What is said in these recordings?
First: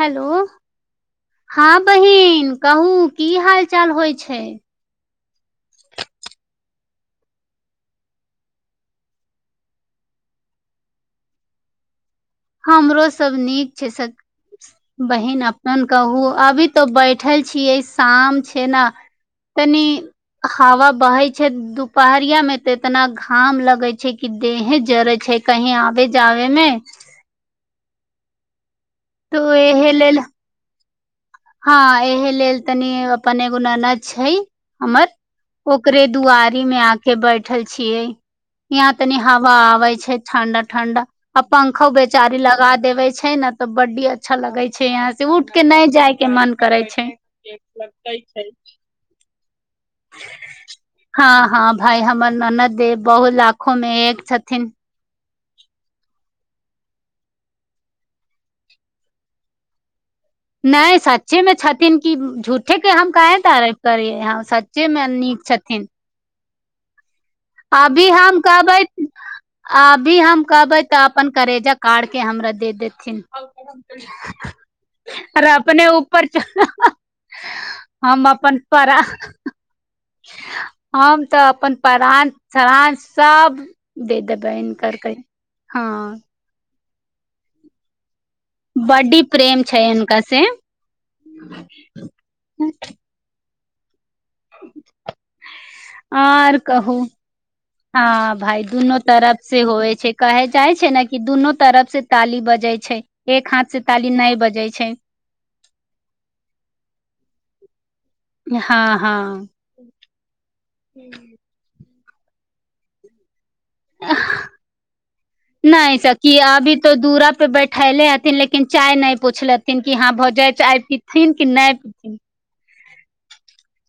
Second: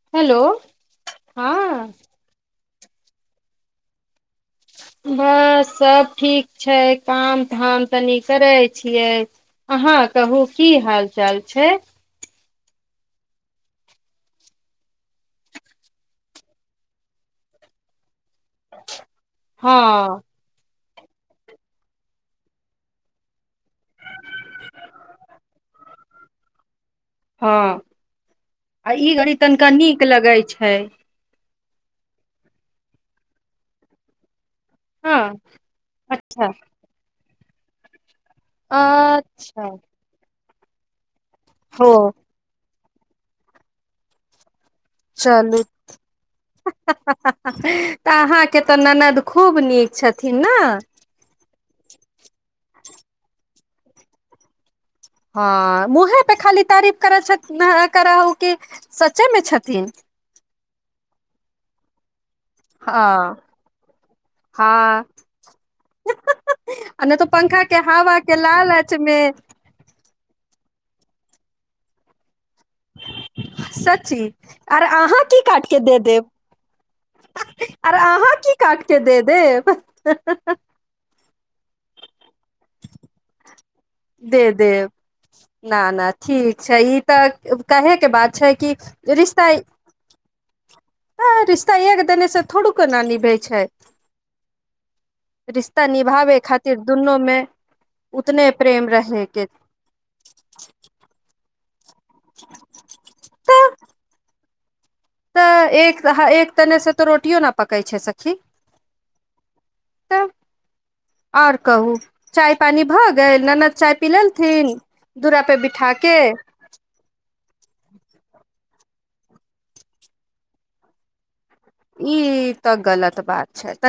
Hello हाँ हँ बहिन। कहु की हाल-चाल होय छै। बस सब ठीक छै, काम-धाम तनि करै छियै, अहाँ कहु की हाल-चाल छै। हमरो सब नीक छै स बहिन, अपन कहु अभी तो बैठल छियै शाम छै ना हँ तनी हवा बहै छै, दुपहरिया मे ते इतना घाम लगे छै कि देहे जरे छै कहीं आबे-जावे मे। हां। आ ई घड़ी तो तनका नीक लगै छै। हाँ एहे लेल तनी अपन एगो ननद छै। हमर हँ ओकरे अच्छा दुआरी में आके बै ठल छियै। इहाँ तनी हवा अच्छा आबै छै। ठण्डा-ठण्डा। आ हो पंखो बेचारी लगा देवे छै ने तऽ बड्डी अच्छा लगे छै इहाँ से उठ चलू के नै जाय के मन करे छै तऽ -अहाँ के तऽ ननद खूब नीक। छथिन ने हँ -हँ भाय हमर ननद देव बहुल। [unintelligible] लाखो मे एक छथिन। [unintelligible] हँ मुहे प खाली। [unintelligible] तारीफ करै छथ ना आ करहु कि सचे मे छथिन। नै सच्चे मे छथिन कि उम्म झूठे के हँ हम काहे तारीफ करियै, हाँ सच्चे हँ मे नीक छथिन। आ नहि तो पंखा के अभी हवा के हम लालच कहबै- मे अभी हम। [unintelligible] कहबै तऽ अपन करेजा का के हमरा। [unintelligible] दे देथिन सच्ची [unintelligible] आर अहाँ आर अपने ऊपर च। आरे अहाँ की काटि कऽ द देब। [unintelligible] आ। [unintelligible] तऽ अपन प्राण। [unintelligible] सान सब। [unintelligible] दे देबै -दे हिनकर कै न- न हँ ठीक। अच्छा ई तऽ कहे के बात। [unintelligible] छै कि बड्डी रिश्ता प्रेम छै हिनका से -रिश्ता एक देने से थोड़ू केना निभे छै। रिश्ता निभावे आर खातिर कहू दुनूमे हँ उतने। भाय [unintelligible] दुनू तरफ के से होइ छै कहे जाइ छै ने कि दुनू। तरफ से। [unintelligible] ताली बजे छै एक हाथ से ताली न बजे छै। छै। [unintelligible] तऽ एक- एक तने- से तऽ रोटियो न पकै छै। हँ हँ तब -आओर कहू। चाय पान भ गेल ननद। चाय पी लेलथिन दूरा पे बिठा -नहि स के किी अभी तो दूरा पे बैठे ले आथि लेकिन। चाय नहि पूछलेथिन कि हा भऽ जाय चाय पीथिन। कि ई। नहि पीथिन [unintelligible] तऽ गलत बात छथि।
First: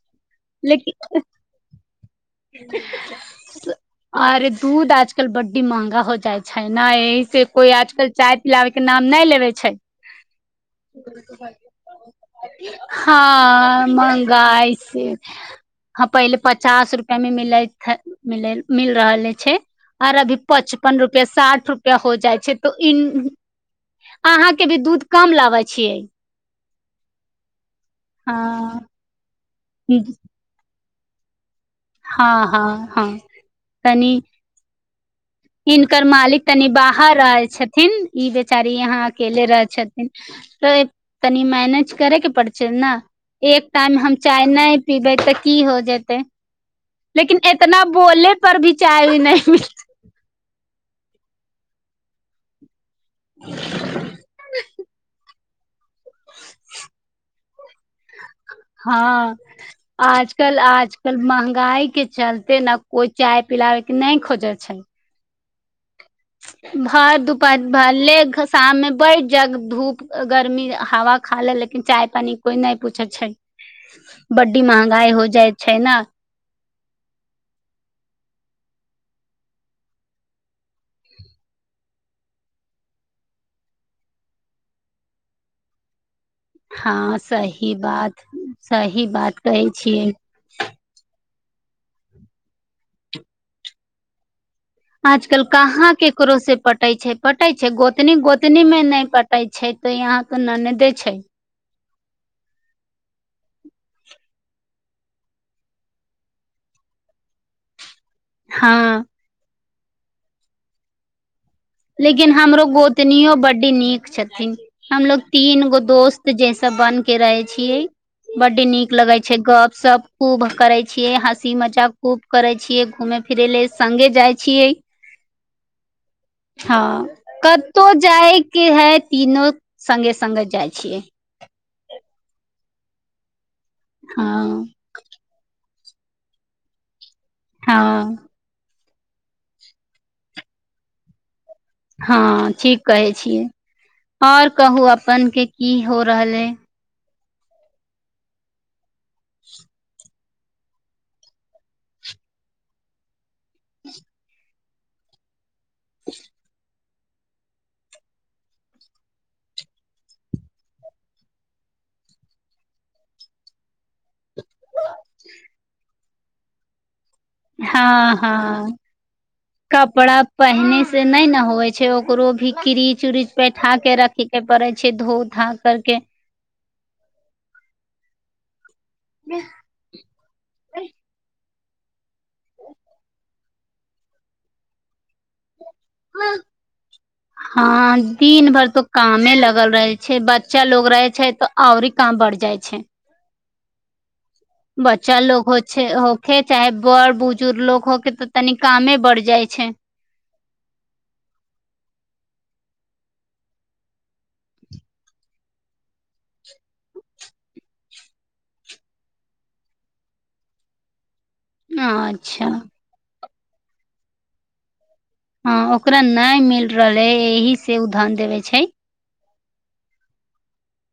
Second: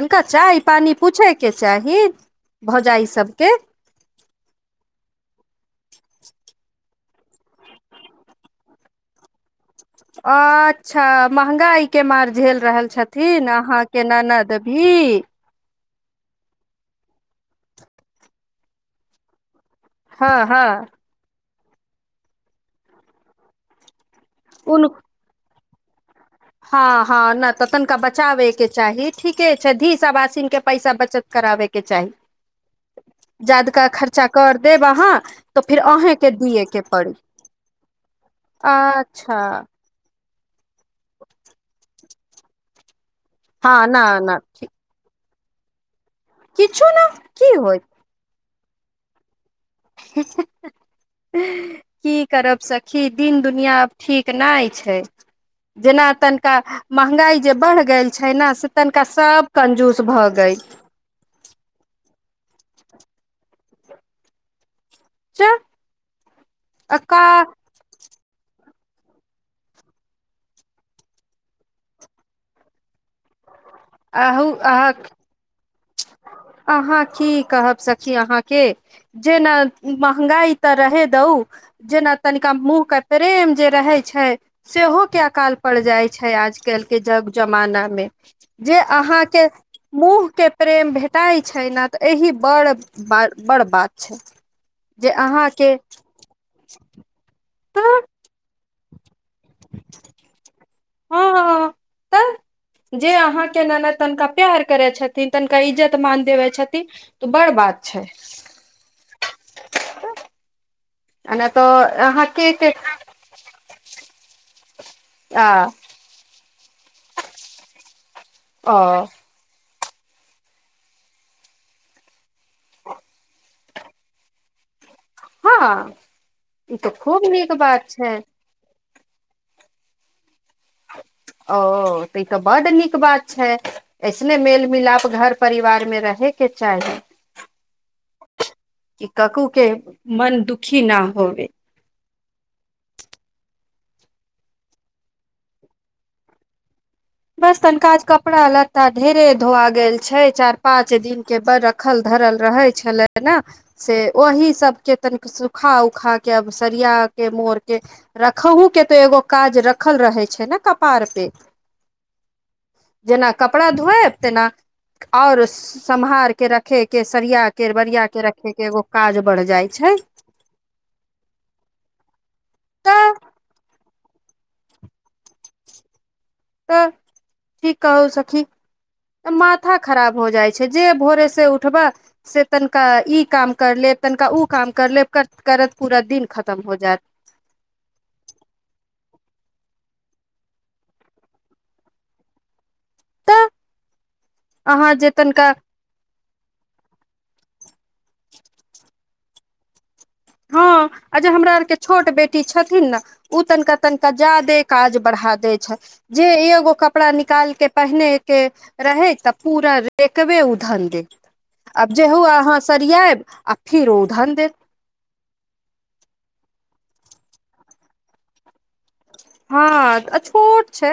लेकिन - भौजाइ सबके [unintelligible] अरे दूध आजकल बड्डी महगा हो जाइ छै। नहि एहि से को इआजकल चाय पिलाबे के नाम नहि लेबे छै। अच्छा महगाई के मार झेल रहल छथिन हँ अहाँके ननद महंगाई भी से हँ पहिले पचास रुपआ मे मिल मिल रहले छै। आर अभी हँ हँ पचपन रुपआ साठ रुपआ हो जाइ छै तऽ इन अहााँ के भी उन दूध कम लाबै छ छियै। [unintelligible] हँ -हँ नहि। तऽ तनिका बचाबे के हँ चाही ठीके छै धीस आबसीनक के पैसा। करे के चाही हँ हँ हँ जाादका तनी खर्चा कर देब वाहाँ हिनकर मालिक तनि बाहर रह छथिन ई बेचारी यहााँ अच्छा अकेले रहै छथिन। त तनी मैनेज करैके पड़ छै ने। एक हँ न टाइम हम न चाय नहि पीबै तऽ की हो जेतै किछु ने लेकिन की होइत इतना बोल पर भी चाय हु नहि। की करब स खि दिन दुनिआ आब ठीक नहि छै। जेना तनिका महंगाई जे बढ़ गेल छै ने से तनिका हँ सब कंजूस भऽ गेल आजकल आजकल महगाई के चलते एते ने कोइ चाय पिलाबे के नहि खोजे छै। च। भर दुपार भर ले शाममे बैढ़ जग धूप गर्मी हवा खा ले लेकिन चाय पानी कोई नहि पूछैत छै। अहू बड्डी अहाँ महंगाई हो जाइ। छै ने अहाँ की कहब सखी अहाँके। जेना महंगाई तऽ रहे दऊ जेना तनिका मुँह के प्रेम जे रहे छै सेहो क काल पड़ जाइ छै आज हँ क जमा सही मे बात जे सही अहाँ बात कहै छियै मुह भेटाइ छै ने तऽ एहि बड़ ब बड़ बात छै। जे आज कल अहाँके कहाँ केकरो से पटै छै पटै छै। तऽ गत न गत मे नहि पटै छै तऽ यहाँ त न हँ हँं हँ हँं तऽ, जे अहाँ केना ने तनिका प्यार करै छथिन, तनिका इज्जत-मान देबै छथिन, तऽ बड़ बात। छै हँ। आ नहि तऽ लेकिन अहाँके हमरो के गोतनियोँ बड्ड नीक छथिन। हमलोग आ तीन गो दोस्त जैसे सब बन के रहै छियै। बड्ड नीक ओ लगै छै गप सब खूब करै छियै हँसी मजा खूब करै छियै घूमे फिरै ल सगे जाइ छियै। हँ। ई तऽ हँ। खूब नीक बात कत्तहु छै जायके हइ तीनो संगे-संगे जाइ छियै। ओ तऽ ई तऽ बड नीक बात छै। हँ ऐसने मेल-मिलाप घर-परिवार मे रहेके चाही। हँ। कि ककूके मन दुखी ना होवे। हँ, ठीक कहै छियै। और कहू अपनके की हो रहल हइ? बस तनिका आज कपड़ा-लत्ता ढेरे धोआ गेल छै। चार-पाँंच दिनके बड़ रखल-धरल रहै छलै न से ओही सबके तनिक सुख- सुखा-उखा के आब सरिया के, मोर के रखहुके तऽ एगो काज रखल रहै छै ने कपार पे। जेना कपड़ा धोएब, तेना और सम्हार के रखे के सरिया के बरिया हँ के रखे के हँ। एगो काज बढ़ जाइ छै कपड़ा पहिनेसे नहि ने होइ छै, ओकरो भी तऽ क्रीच-उरिच बैठा के रखे- के पड़ै छै। धोउ-धा करके तऽ की कहू सखी। तऽ माथा खराब हो जाइ छै, जे भोरे से उ- उठबऽ से तनिका ई काम कर लेब, तनिका ओ काम कर लेब, करत करत पूरा दिन खतम हो जायत हँ, दिन भरि तो कामे लग- लगल रहे छै। बच्चा लोग रहे छै तऽ आओरे काम बढ़ जाइ छै। तऽ अहाँ जे बच्चा लोग तनिका होइ छै होखे चाहे बड़-बुजुर्ग लोग होखे, तऽ तनी कामे बढ़ जाइ छै। हँ, आ जे हमरा आरके छोट बेटी छथिन ने, उ तनिका तनिका ज्यादे काज बढ़ा दैत छथि। जे एगो कपड़ा निकालि कऽ पहिनयके रहै, तऽ पूरा रेकबे उधल देत। आब जेहो अच्छा अहाँ सरियाइब आ फिर ओ उधल देत। हँ, ओकरा नइ मिल रहलै, एहीसे उधन देबै छै। हँ, आ छोट छै,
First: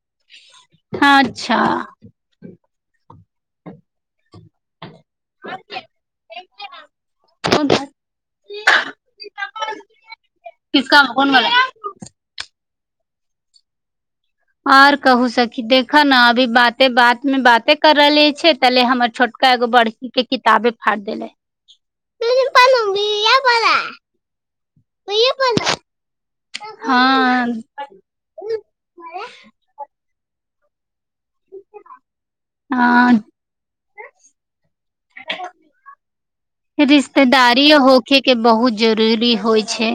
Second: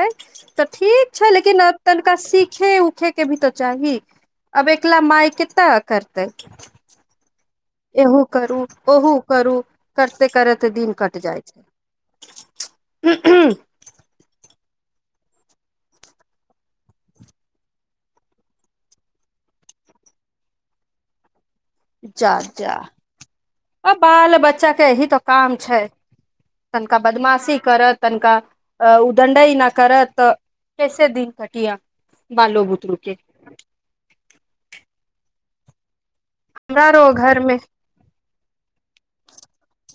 तऽ ठीक छै, लेकिन अच्छा तनिका सीख खे उखेके भी तऽ चाही। अब एक अकेला माय केत्ताके करतै। एहू करू ओहो करू करिते करते दिन कटि जाइ छै। ह ह आऔर कहू सखी देख ने अभी बाते बात मे बाते कर रहले छै तले हमर छोटका एगो बड़की के किताबे फाड़ि देले। जा जा। आ बाल-बच्चा एही तऽ काम छै। तनिका बदमाशी हँ करत, तनिका अ उदण्डई ना करत तऽ कैसे दिन कटिया? बालो बुतरू के हँ हमरा रो घर मे रिश्तेदारी होखे के बहुत जरूरी होइ छै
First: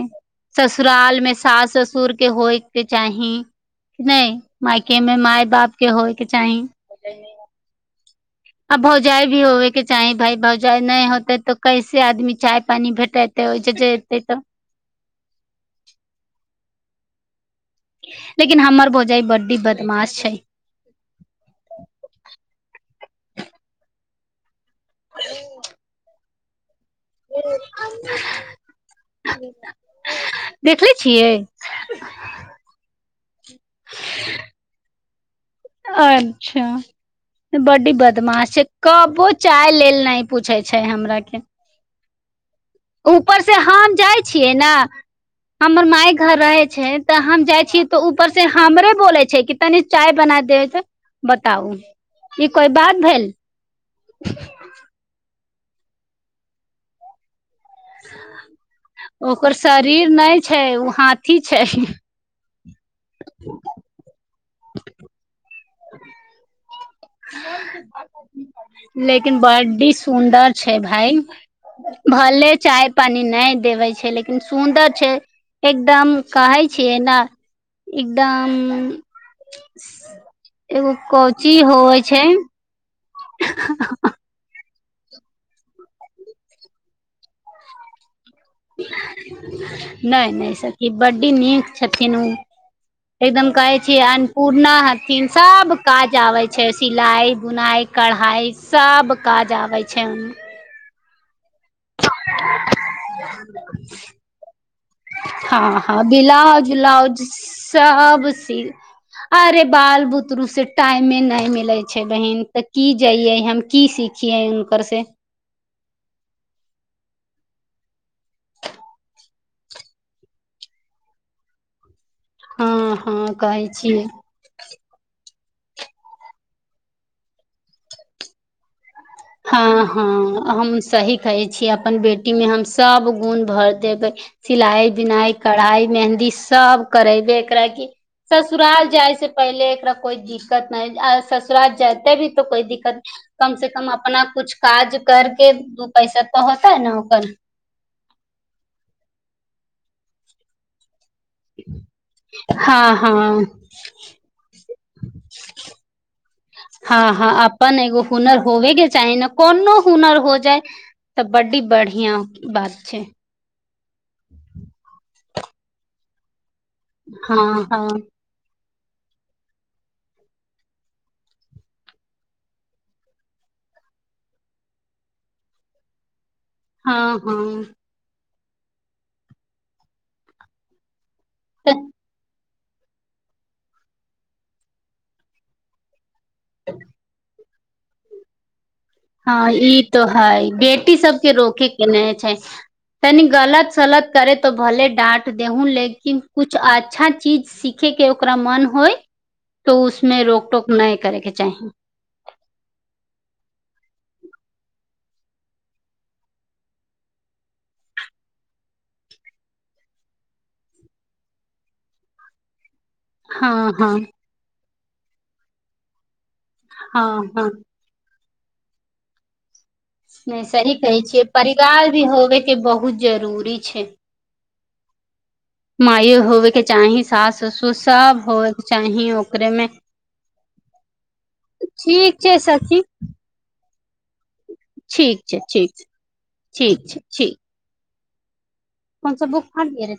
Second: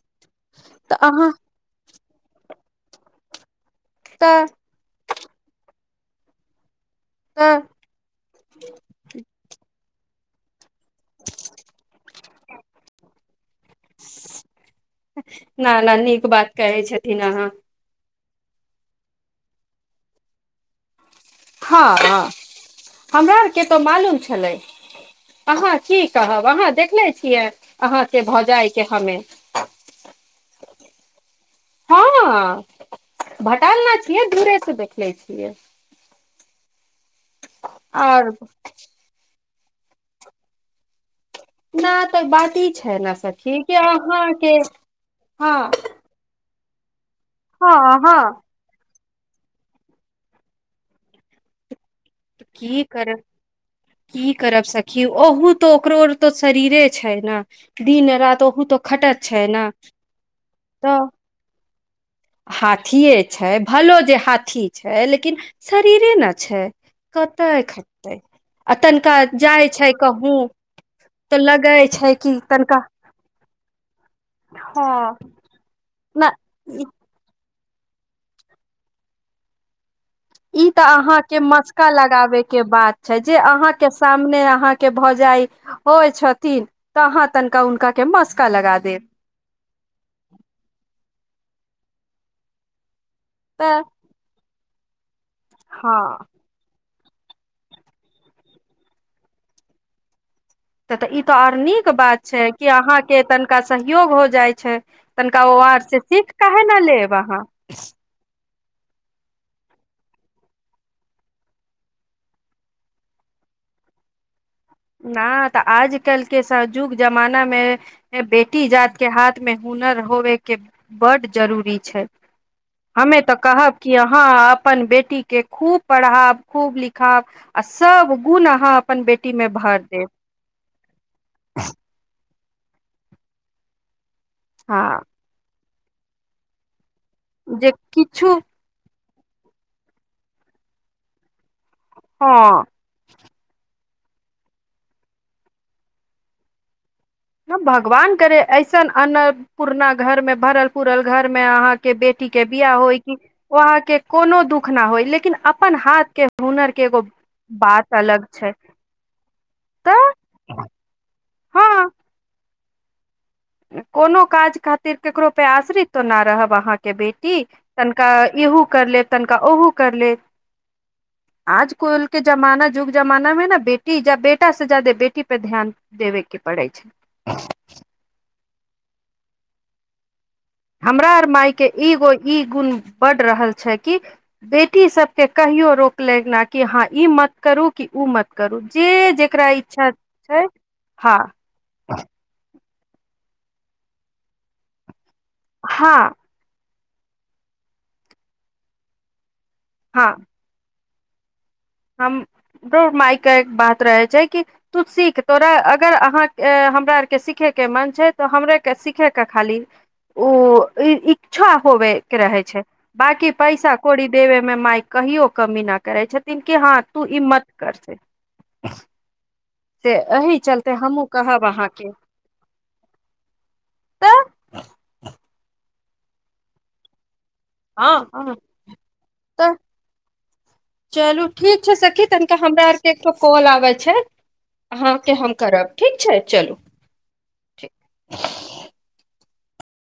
तऽ ससुराल अहाँ में सास ससुर के होयके चाही। नहि तऽ मायके मे माय-बाप के होइ के चाही। [unintelligible] तऽ आ भौजाय भी होवे के चाही। भाय-‌भौजाय नहि होतै तऽ कैसे आदमी चाय पानी भेटेते? ओहि जेते तऽ न न नीक बात कहै छथिन अहाँ। लेकिन हमर भौजाइ बड्डी बदमाश छै। हँ हँ हमरा आरके तऽ मालूम छलै। आहाँ की? कहब आहाँ देख ने छियै अहाँ के भौजाइ के हमे देखले छियै हँ भटल न छियै दूरे से देखले छियै। [unintelligible] अच्छा बड्डी आओर बदमाश छै। कबू चाय लेल न पूछे छै हमरा के। कहाँ तक बाती ऊपर से हम जाइ छियै ने हँ हमर माय घर रहै छै। तऽ हम जाइ हँ छीयै तऽ हँ ऊपर से हमरे बोलै छै की तनी चाय बना दैथ? बताउ ई कोइ की बात करब भेल की करब सखी ओहुत तो ओकरो तो शरीरे छै ने दिन राति ओहू तो खटत छै ओकर ने शरीर नय छै, ओ हाथी छै। हाथ थिए छै, भलो जे हाथ ठीक छै लेकिन शरीरे न छै। कतय खटतै आ तनिका लेकिन जाइ ब्डी छै कहूँ सुन्दर छै भाय, तऽ लगै छै कि भले तनिका चाय पानी नय देबै छै लेकिन हँ सुन्दर छै, एकदम न काय ई छियै। न, एकदम ई तऽ एगो अहां के कोची मसका होवे लाग छै तांबे के बाद छै जे अहाँ के सामने अहाँ के भौजाई होइ छथिन तहाँ तनिका हुनका के मस्त नय नय सखि बड़ नीक छथिन उ एकदम कैय तऽ छी आनपु नहि किन सब हँ काज आबे छै। सिलाइ, बुनाइ, कढ़ाइ सब काज आबै छैन। तऽ ई तऽ आओर नीक बात छै, कि अहाँके तनिका सहयोग हो जाइ छै, तनिका ओ हँ आर हँ से सीख काहे ब्लाउज न लेब उलाउज अहाँ। सब सी अरे, बाल बुतरु से टाइमे नय मिले छै बहिन तऽ की जइए हम कि सीखिये ह न तऽ आज कल के स जुग जमाना मे बेटी जात के हाथ मे हुनर होवेके बड जरूरी छै। हँ हमे हँ तऽ कहै कहब कि छियै अहाँ अपन बेटी के खूब पढ़ाब खूब लिखब आ सब गुण अहाँ अपन बेटी मे भर हँ देब हँ हम सही कहै छी अपन बेटी कि में हम सब गुण भर देबे। सिलाई, हँ बिनाई, कढ़ाइ मेहन्दी सब करेबै एकरा जे क किछु ससुराल जाइ छै। से पहिले एकरा कोइ दिक्कत नहि आ सस्त तोरा जायते भी तो कोइ हँ दिक्कत कम से कम अपना कुछ काज कर के दू पैसा तऽ होतई न। हम भगवान करे ऐसन अन्र पुरना घर में भरल पूरल घर मे अहाँके बेटी के बियाह हँ होय कि हँ ओ अहाँके कोनो दुःख ना होय लेकिन अपन हाथ के हुनर के एगो हँ हँ अपन बात एगो अलग हुनर छै। होबे के चाही ने कोनो तऽ हुनर हो जाए। तऽ बड्डी हँ बढ़िया बात छै। कोनो काज खातिर ककरो पे आश्रित त न रहब अहाँके। के बेटी हँ हँ तनिका इहूक कर ले तनिका ओहो कर ले, आजकल के जमाना युग जमाना मे ना बेटी बेटा से जादे बेटी पे ध्यान देबे के पड़ै छै। हँ हँ हमरा आर मायके तऽ एगो ई गुण बड रहल छै कि बेटी सबके कहियो रोक लई न कि हँ ई मत करू कि ऊ मत करू। जे जेकरा हँ ई इच्छा तो छै है, बेटी हँ सबके रोके के ने छै तनी गलत सलत करे त भले डाँट देहूँ हँ लेकिन कुछ आज अच्छा चीज सीखयके ओकरा मन होइ तो उसमे रोक टोक नहि करैके चाहीं। हमरो माायके एक बात रहै छै कि तू सीख तोरा अगर अहाँ ए हमरा आरके सीखयके मन छै तऽ हमरेके सीखयके खाली ऊ इच्छा होबयके रहै छै। बाकी हँ पैसा हँ कोरी देबेमे माइक कहियो कमी ना करै छथिन। के हाॅं तू ई् हँ मत हँ कर से। [unintelligible] एहि नहि चलते सही कहै हमहूँ छियै, कहब अहाँके परिवार भी होबेके बहुत जरूरी छै। तऽ मायओ होबे के चाहीं। सास ससुर हँ सब हँ होबेके चाही ओकरे तऽ मे। चलू छै सखी ठीक तनिका छै हमरा सखी आरके एक कॉल आबै छै अहाँके हम करब ठीक छै, चलू ठीक छै ठीक ठीक। [unintelligible]